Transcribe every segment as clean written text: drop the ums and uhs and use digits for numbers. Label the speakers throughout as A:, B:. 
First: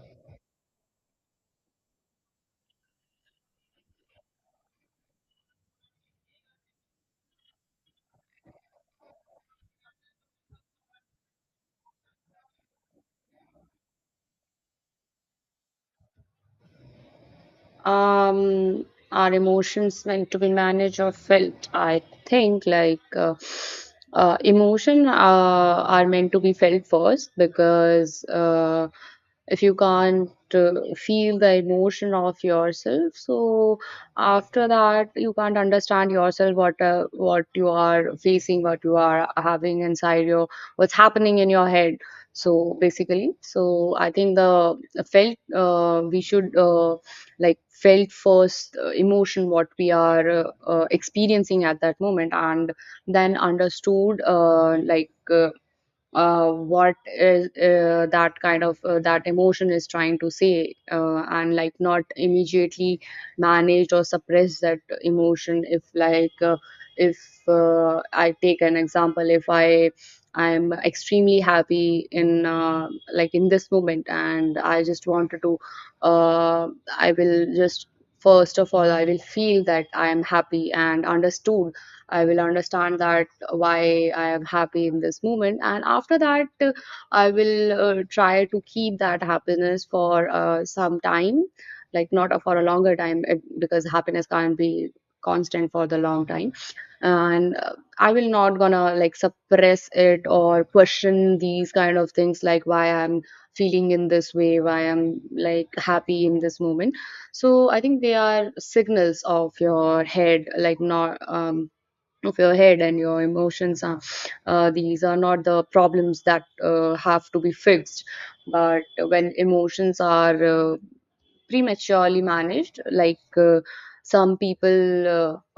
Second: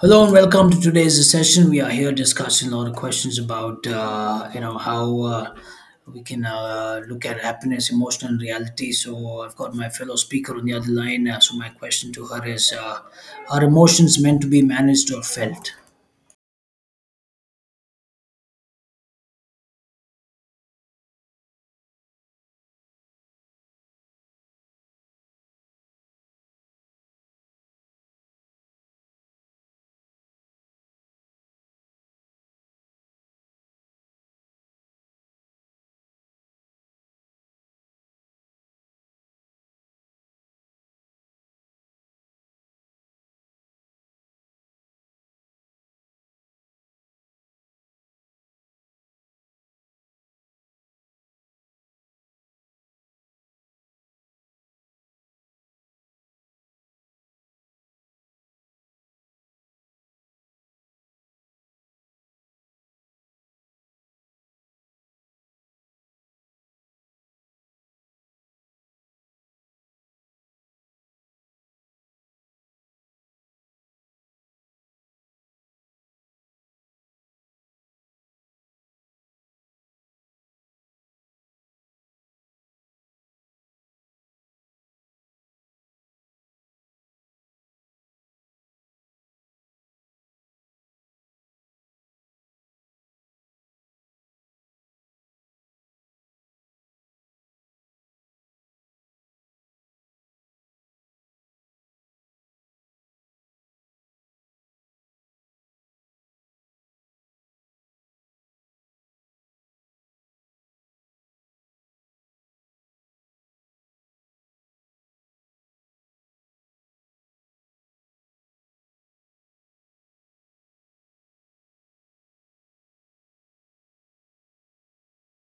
A: Hello and welcome to today's session. We are here discussing a lot of questions about you know how we can look at happiness, emotional reality. So I've got my fellow speaker on the other line. So my question to her is: are emotions meant to be managed or felt?
B: um our emotions meant to be managed or felt? I think emotion are meant to be felt first, because if you can't feel the emotion of yourself, so after that you can't understand yourself, what you are facing, what you are having inside your, what's happening in your head. So basically, so I think the felt, we should like felt first emotion what we are experiencing at that moment, and then understood what is that kind of that emotion is trying to say, and like not immediately manage or suppress that emotion. If if I take an example, if I'm extremely happy in like in this moment, and I just wanted to, uh, I will just, first of all I will feel that I am happy and understood, I will understand that why I am happy in this moment. And after that, I will try to keep that happiness for some time, like not a- for a longer time, because happiness can't be constant for the long time. And I will not gonna like suppress it or question these kind of things, like why I'm feeling in this way, why I'm like happy in this moment. So I think they are signals of your head, like not of your head, and your emotions are, these are not the problems that have to be fixed. But when emotions are prematurely managed, some people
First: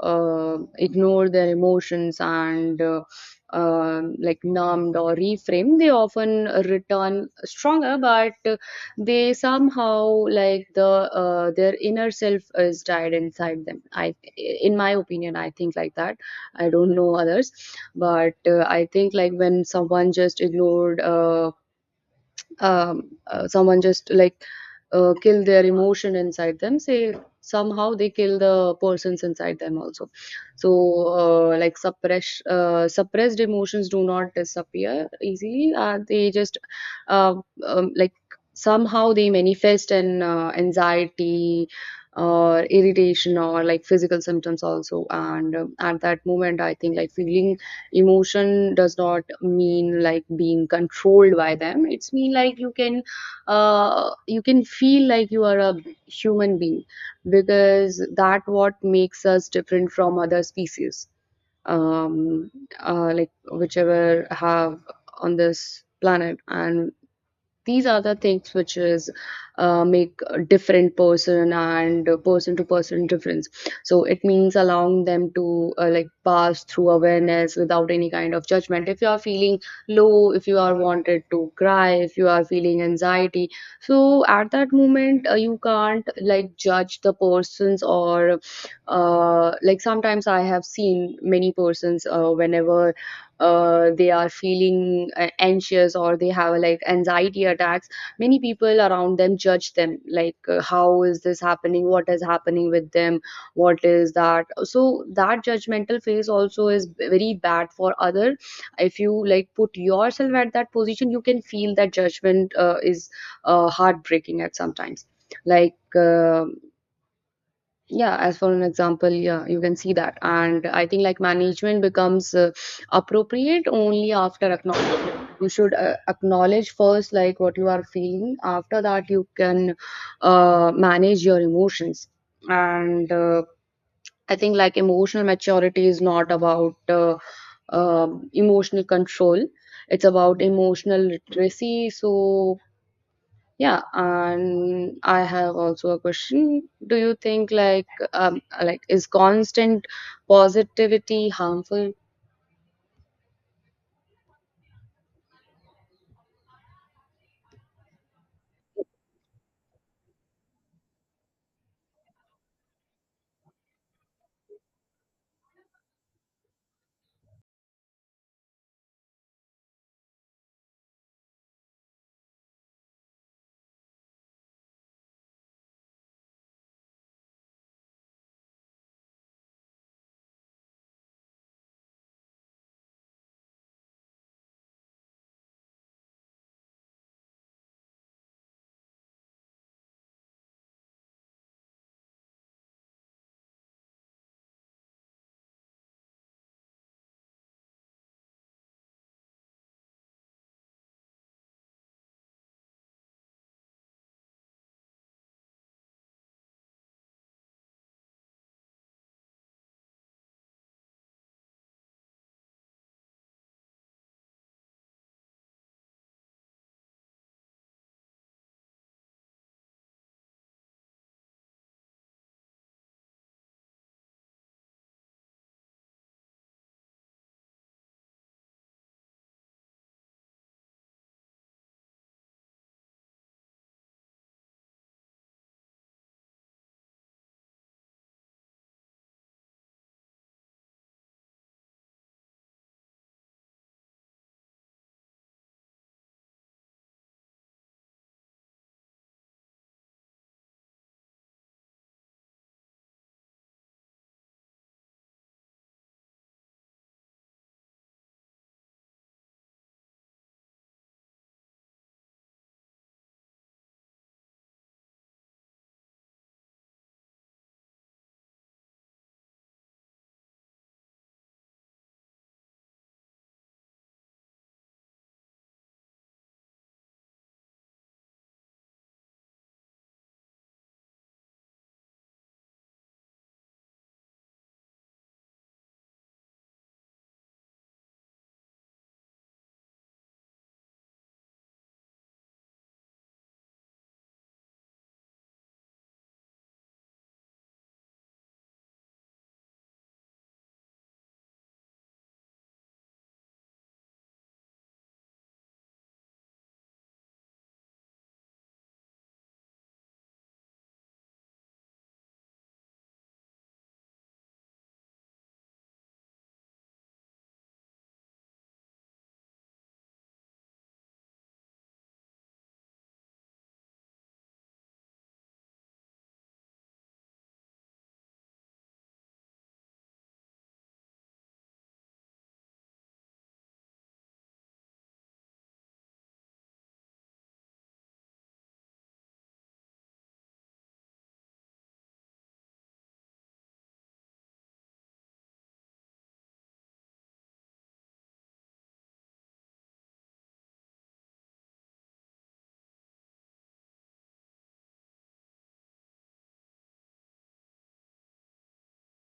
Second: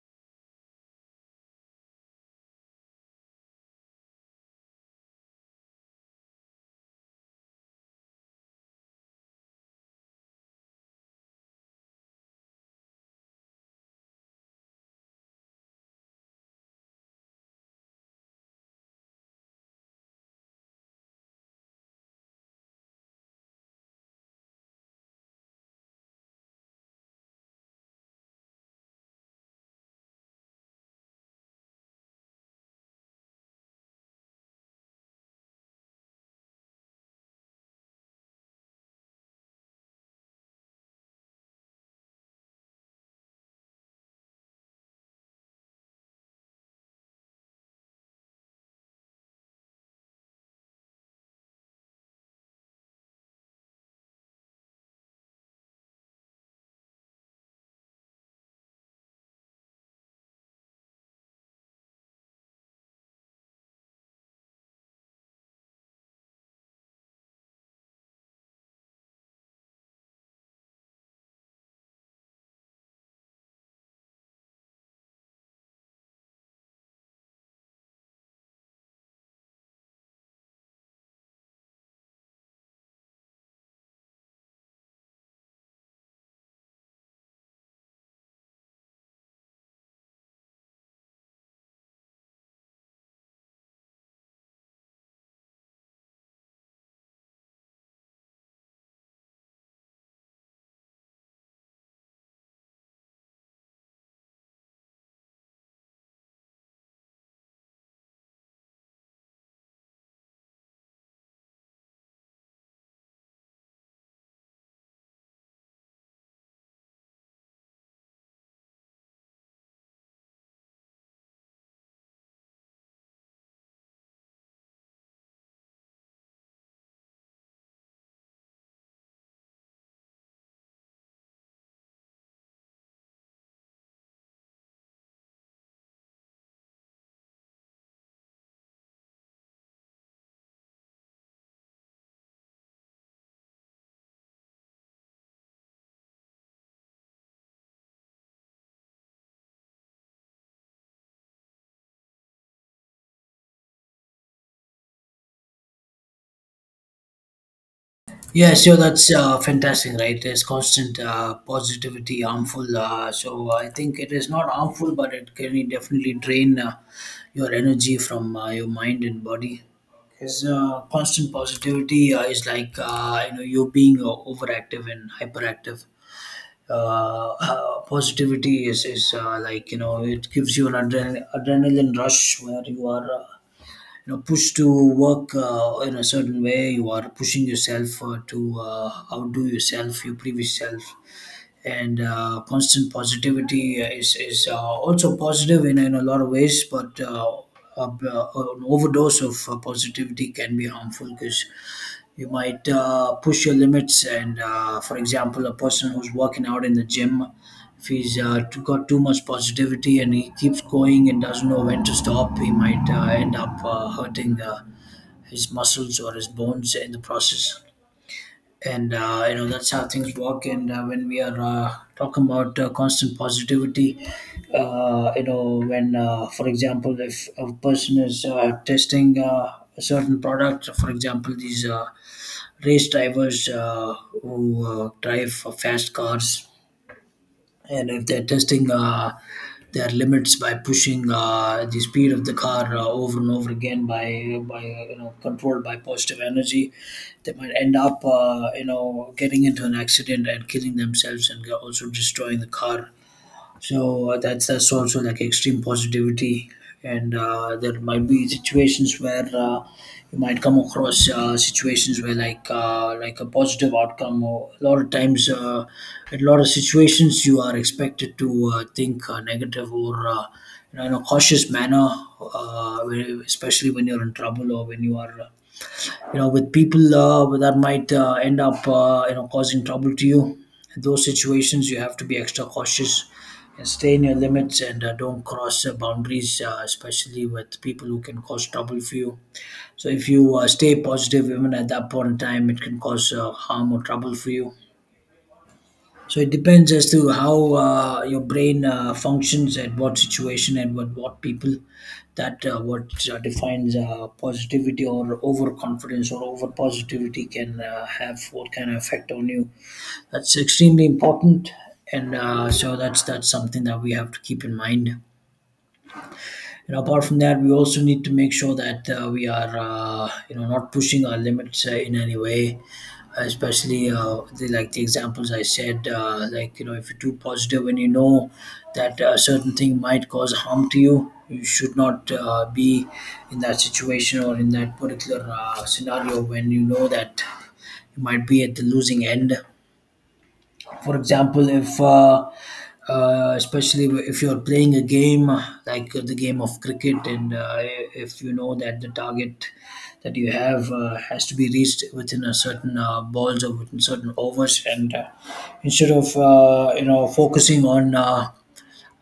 B: ignore their emotions and, like numbed or reframed, they often return stronger. But they somehow, like the their inner self is died inside them, I in my opinion I think like that. I don't know others, but I think like when someone just ignored, someone just like kill their emotion inside them, say somehow they kill the persons inside them also. So like suppressed emotions do not disappear easily, they just uh, like somehow they manifest in anxiety or irritation or like physical symptoms also. And at that moment I think like feeling emotion does not mean like being controlled by them, it's mean like you can feel like you are a human being, because that what makes us different from other species. um like whichever have on this planet, and these are the things which is make a different person, and person to person difference. So it means allowing them to like pass through awareness without any kind of judgment. If you are feeling low, if you are wanted to cry, if you are feeling anxiety, so at that moment you can't like judge the persons, or like sometimes I have seen many persons, whenever they are feeling anxious or they have like anxiety attacks, many people around them judge them, like how is this happening, what is happening with them, what is that. So that judgmental phase also is very bad for other. If you like put yourself at that position, you can feel that judgment is heartbreaking at sometimes. like um yeah, as for an example, yeah, you can see that. And I think like management becomes appropriate only after acknowledgement. You should acknowledge first like what you are feeling, after that you can manage your emotions. And I think like emotional maturity is not about emotional control, it's about emotional literacy. So yeah, and I have also a question. Do you think like is constant positivity harmful?
A: Yeah, sure. That's fantastic, right? There's constant positivity, harmful. So I think it is not harmful, but it can definitely drain your energy from your mind and body. Because constant positivity is like you being overactive and hyperactive. Positivity is like it gives you an adrenaline rush where you are. Pushed to work in a certain way, you are pushing yourself to outdo yourself, your previous self. And constant positivity is also positive in a lot of ways, but an overdose of positivity can be harmful, because you might push your limits. And for example, a person who's working out in the gym, if he's got too much positivity and he keeps going and doesn't know when to stop, he might end up hurting his muscles or his bones in the process. And that's how things work. And when we are talking about constant positivity, when for example, if a person is testing a certain product, for example, these race drivers who drive for fast cars, and if they're testing their limits by pushing the speed of the car over and over again, by you know controlled by positive energy, they might end up getting into an accident and killing themselves and also destroying the car. So that's also like extreme positivity, and there might be situations where you might come across situations where like a positive outcome. Or a lot of times, in a lot of situations, you are expected to think negative, or, in a cautious manner, especially when you're in trouble, or when you are with people that might end up causing trouble to you. In those situations, you have to be extra cautious and stay in your limits, and don't cross boundaries, especially with people who can cause trouble for you. So if you stay positive even at that point in time, it can cause harm or trouble for you. So it depends as to how your brain functions at what situation and with what people. That what defines positivity or overconfidence or over positivity can have what kind of effect on you. That's extremely important, and so that's something that we have to keep in mind. And apart from that, we also need to make sure that we are not pushing our limits in any way, especially like the examples I said, if you're too positive and you know that a certain thing might cause harm to you, you should not be in that situation or in that particular scenario when you know that you might be at the losing end. For example, if especially if you're playing a game like the game of cricket, and if you know that the target that you have has to be reached within a certain balls or within certain overs, and instead of focusing on uh,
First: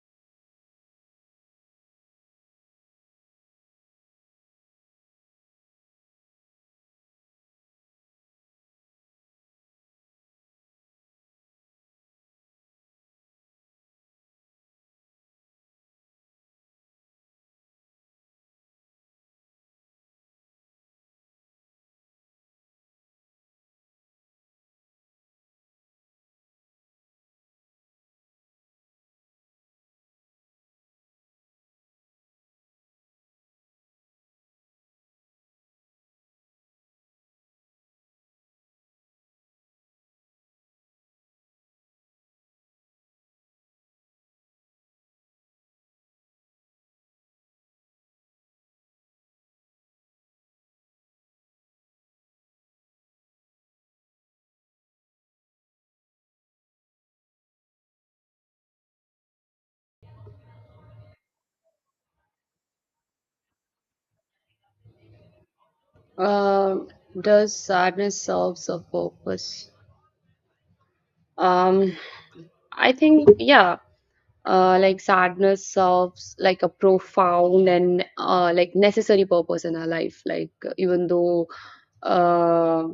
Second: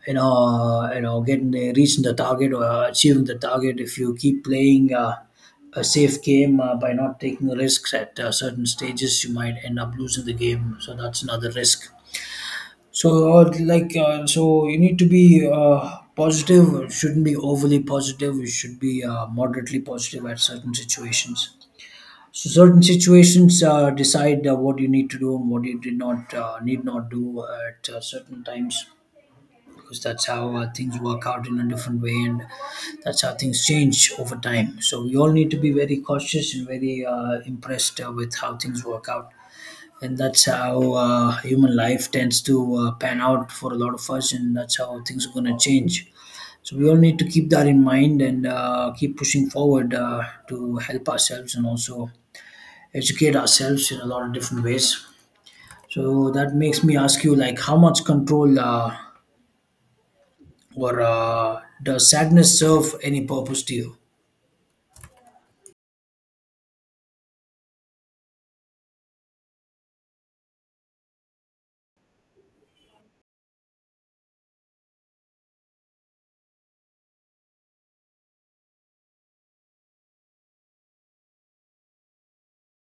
A: you know uh, you know getting the, reaching the target, or achieving the target, if you keep playing a safe game by not taking risks at certain stages, you might end up losing the game. So that's another risk. So, so you need to be positive. It shouldn't be overly positive. You should be moderately positive at certain situations. So, certain situations decide what you need to do and what you did not need not do at certain times, because that's how things work out in a different way, and that's how things change over time. So, we all need to be very cautious and very impressed with how things work out, and that's how human life tends to pan out for a lot of us, and that's how things are going to change. So we all need to keep that in mind, and keep pushing forward to help ourselves and also educate ourselves in a lot of different ways. So that makes me ask you, like, how much control or does sadness serve any purpose to you?
B: Uh, does sadness serve a purpose? Um, I think yeah. Like sadness serves like a profound and like necessary purpose in our life. Like even though, uh,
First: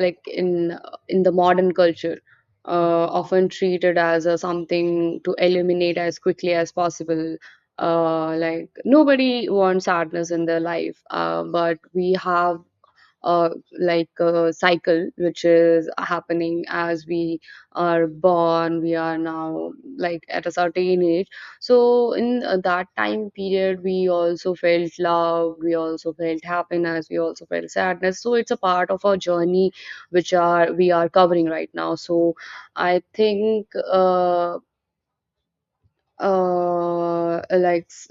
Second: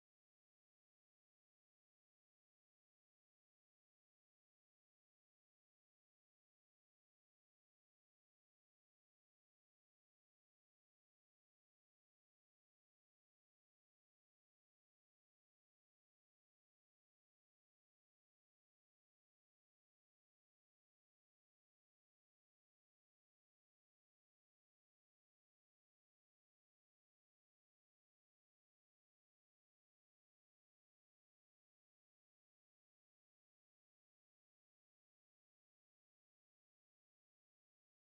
B: like in the modern culture, often treated as a something to eliminate as quickly as possible. Like nobody wants sadness in their life, but we have uh, like a cycle which is happening. As we are born, we are now like at a certain age, so in that time period, we also felt love, we also felt happiness, we also felt sadness. So it's a part of our journey which are we are covering right now. So I think, uh, like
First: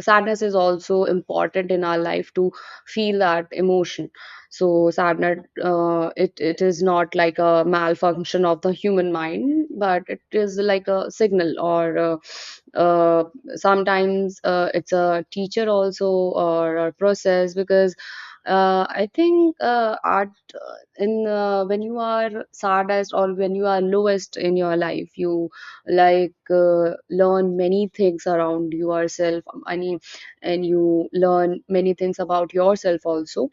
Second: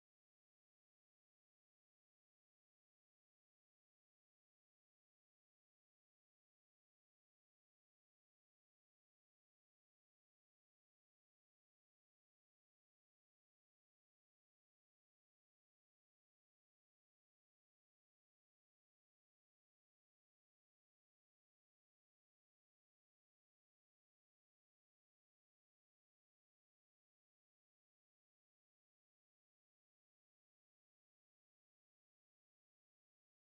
B: sadness is also important in our life to feel that emotion. So sadness, it, it is not like a malfunction of the human mind, but it is like a signal, or uh, sometimes it's a teacher also, or a process. Because I think art in when you are saddest or when you are lowest in your life, you learn many things around yourself, any and you learn many things about yourself also.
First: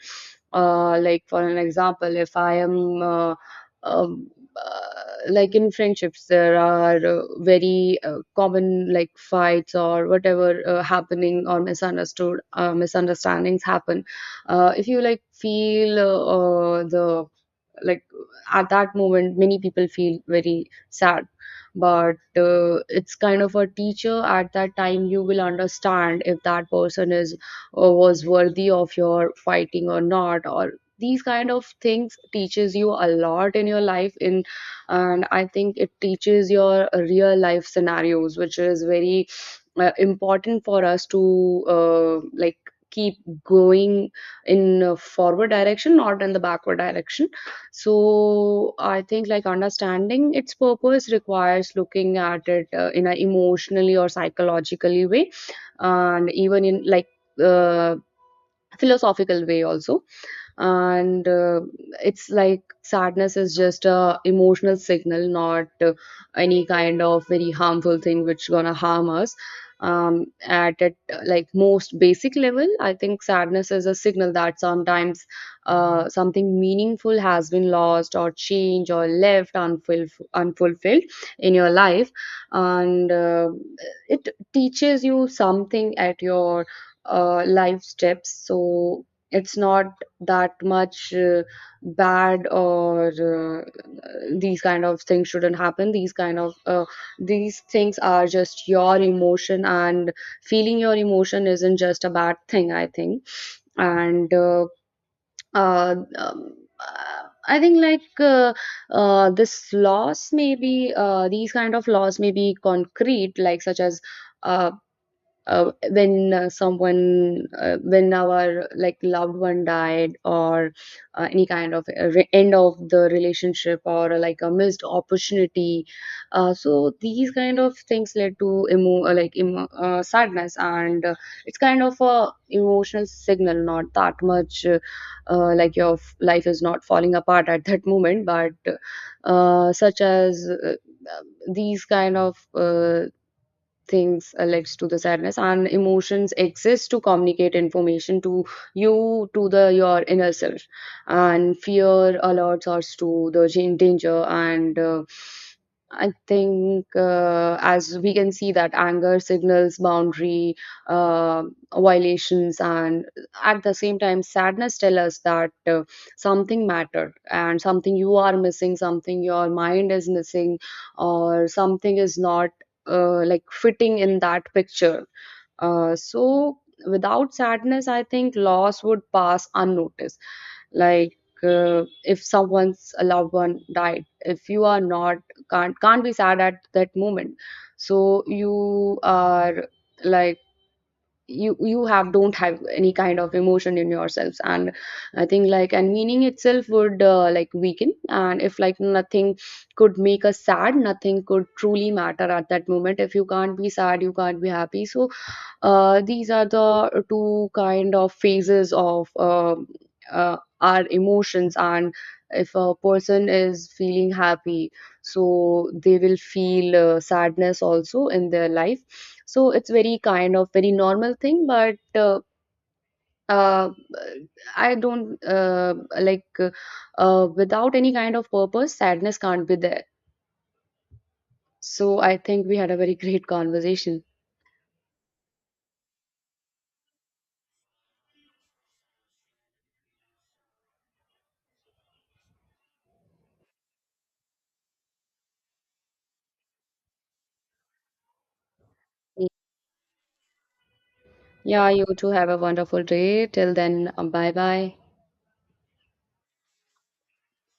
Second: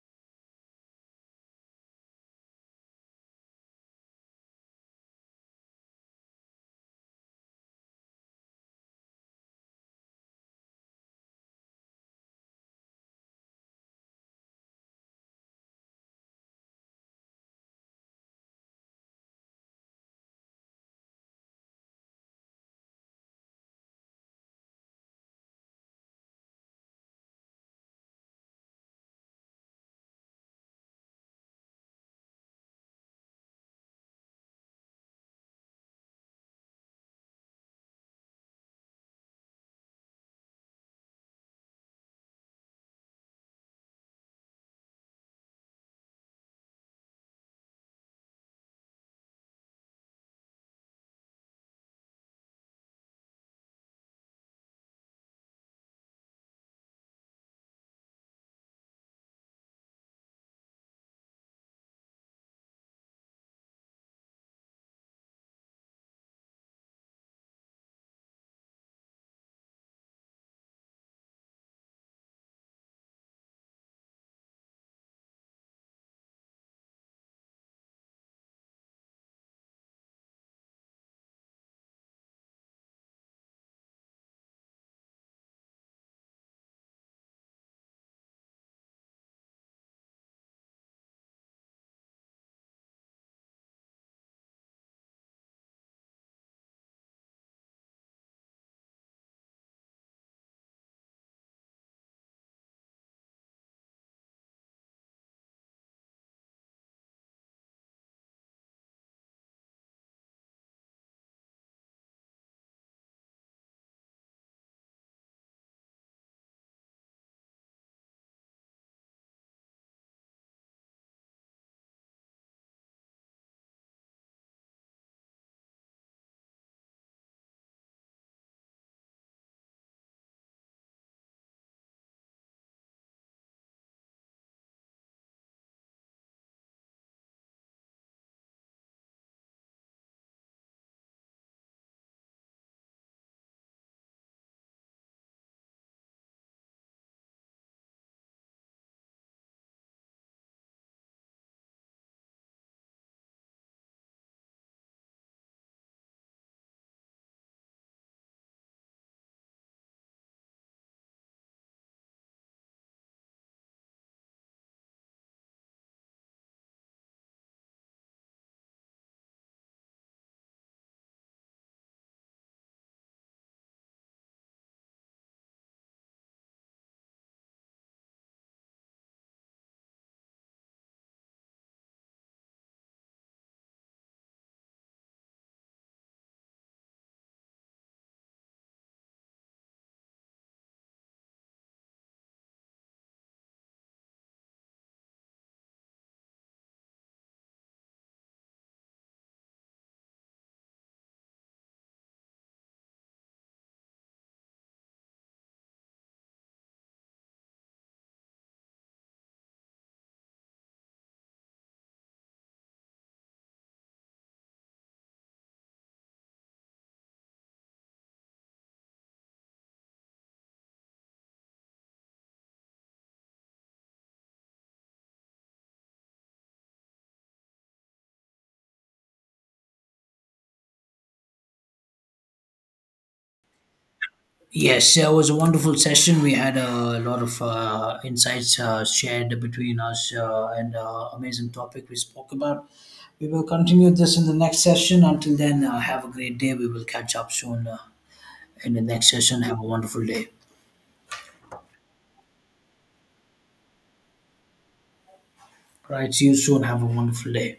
B: Like for an example, if I am um, like in friendships, there are very common like fights or whatever happening, or misunderstood misunderstandings happen. If you like feel the like, at that moment many people feel very sad. But it's kind of a teacher, at that time you will understand if that person is was worthy of your fighting or not, or these kind of things teaches you a lot in your life. In And I think it teaches your real life scenarios, which is very important for us to like keep going in a forward direction, not in the backward direction. So I think like understanding its purpose requires looking at it in an emotionally or psychologically way, and even in like uh, philosophical way also. And it's like sadness is just a emotional signal, not any kind of very harmful thing which gonna harm us. At it, like most basic level, I think sadness is a signal that sometimes something meaningful has been lost or changed or left unfulfilled in your life. And it teaches you something at your life steps. So it's not that much bad, or these kind of things shouldn't happen, these kind of these things are just your emotion, and feeling your emotion isn't just a bad thing, I think. And uh, um, uh, I think this loss may be, these kind of loss may be concrete, like such as uh, when someone, when our like loved one died, or any kind of end of the relationship, or like a missed opportunity. So these kind of things led to like sadness. And it's kind of a emotional signal, not that much like your life is not falling apart at that moment. But such as uh, these kind of things leads to the sadness. And emotions exist to communicate information to you, to the your inner self. And fear alerts us to the danger, and I think, as we can see that anger signals boundary uh, violations, and at the same time sadness tell us that something mattered, and something you are missing, something your mind is missing, or something is not like fitting in that picture. So without sadness, I think loss would pass unnoticed. Like if someone's a loved one died, if you are not, can't be sad at that moment, so you are like, you have don't have any kind of emotion in yourselves. And I think like, and meaning itself would like weaken, and if like nothing could make us sad, nothing could truly matter. At that moment, if you can't be sad, you can't be happy. So these are the two kind of phases of our emotions. And if a person is feeling happy, so they will feel sadness also in their life. So it's very kind of very normal thing. But uh, I don't without any kind of purpose, sadness can't be there. So I think we had a very great conversation.
A: Yes, it was a wonderful session. We had a lot of insights shared between us, and amazing topic we spoke about. We will continue this in the next session. Until then, have a great day. We will catch up soon in the next session. Have a wonderful day.
B: Yeah, you too, have a wonderful day. Till then, bye bye.
A: Right, see you soon. Have a wonderful day.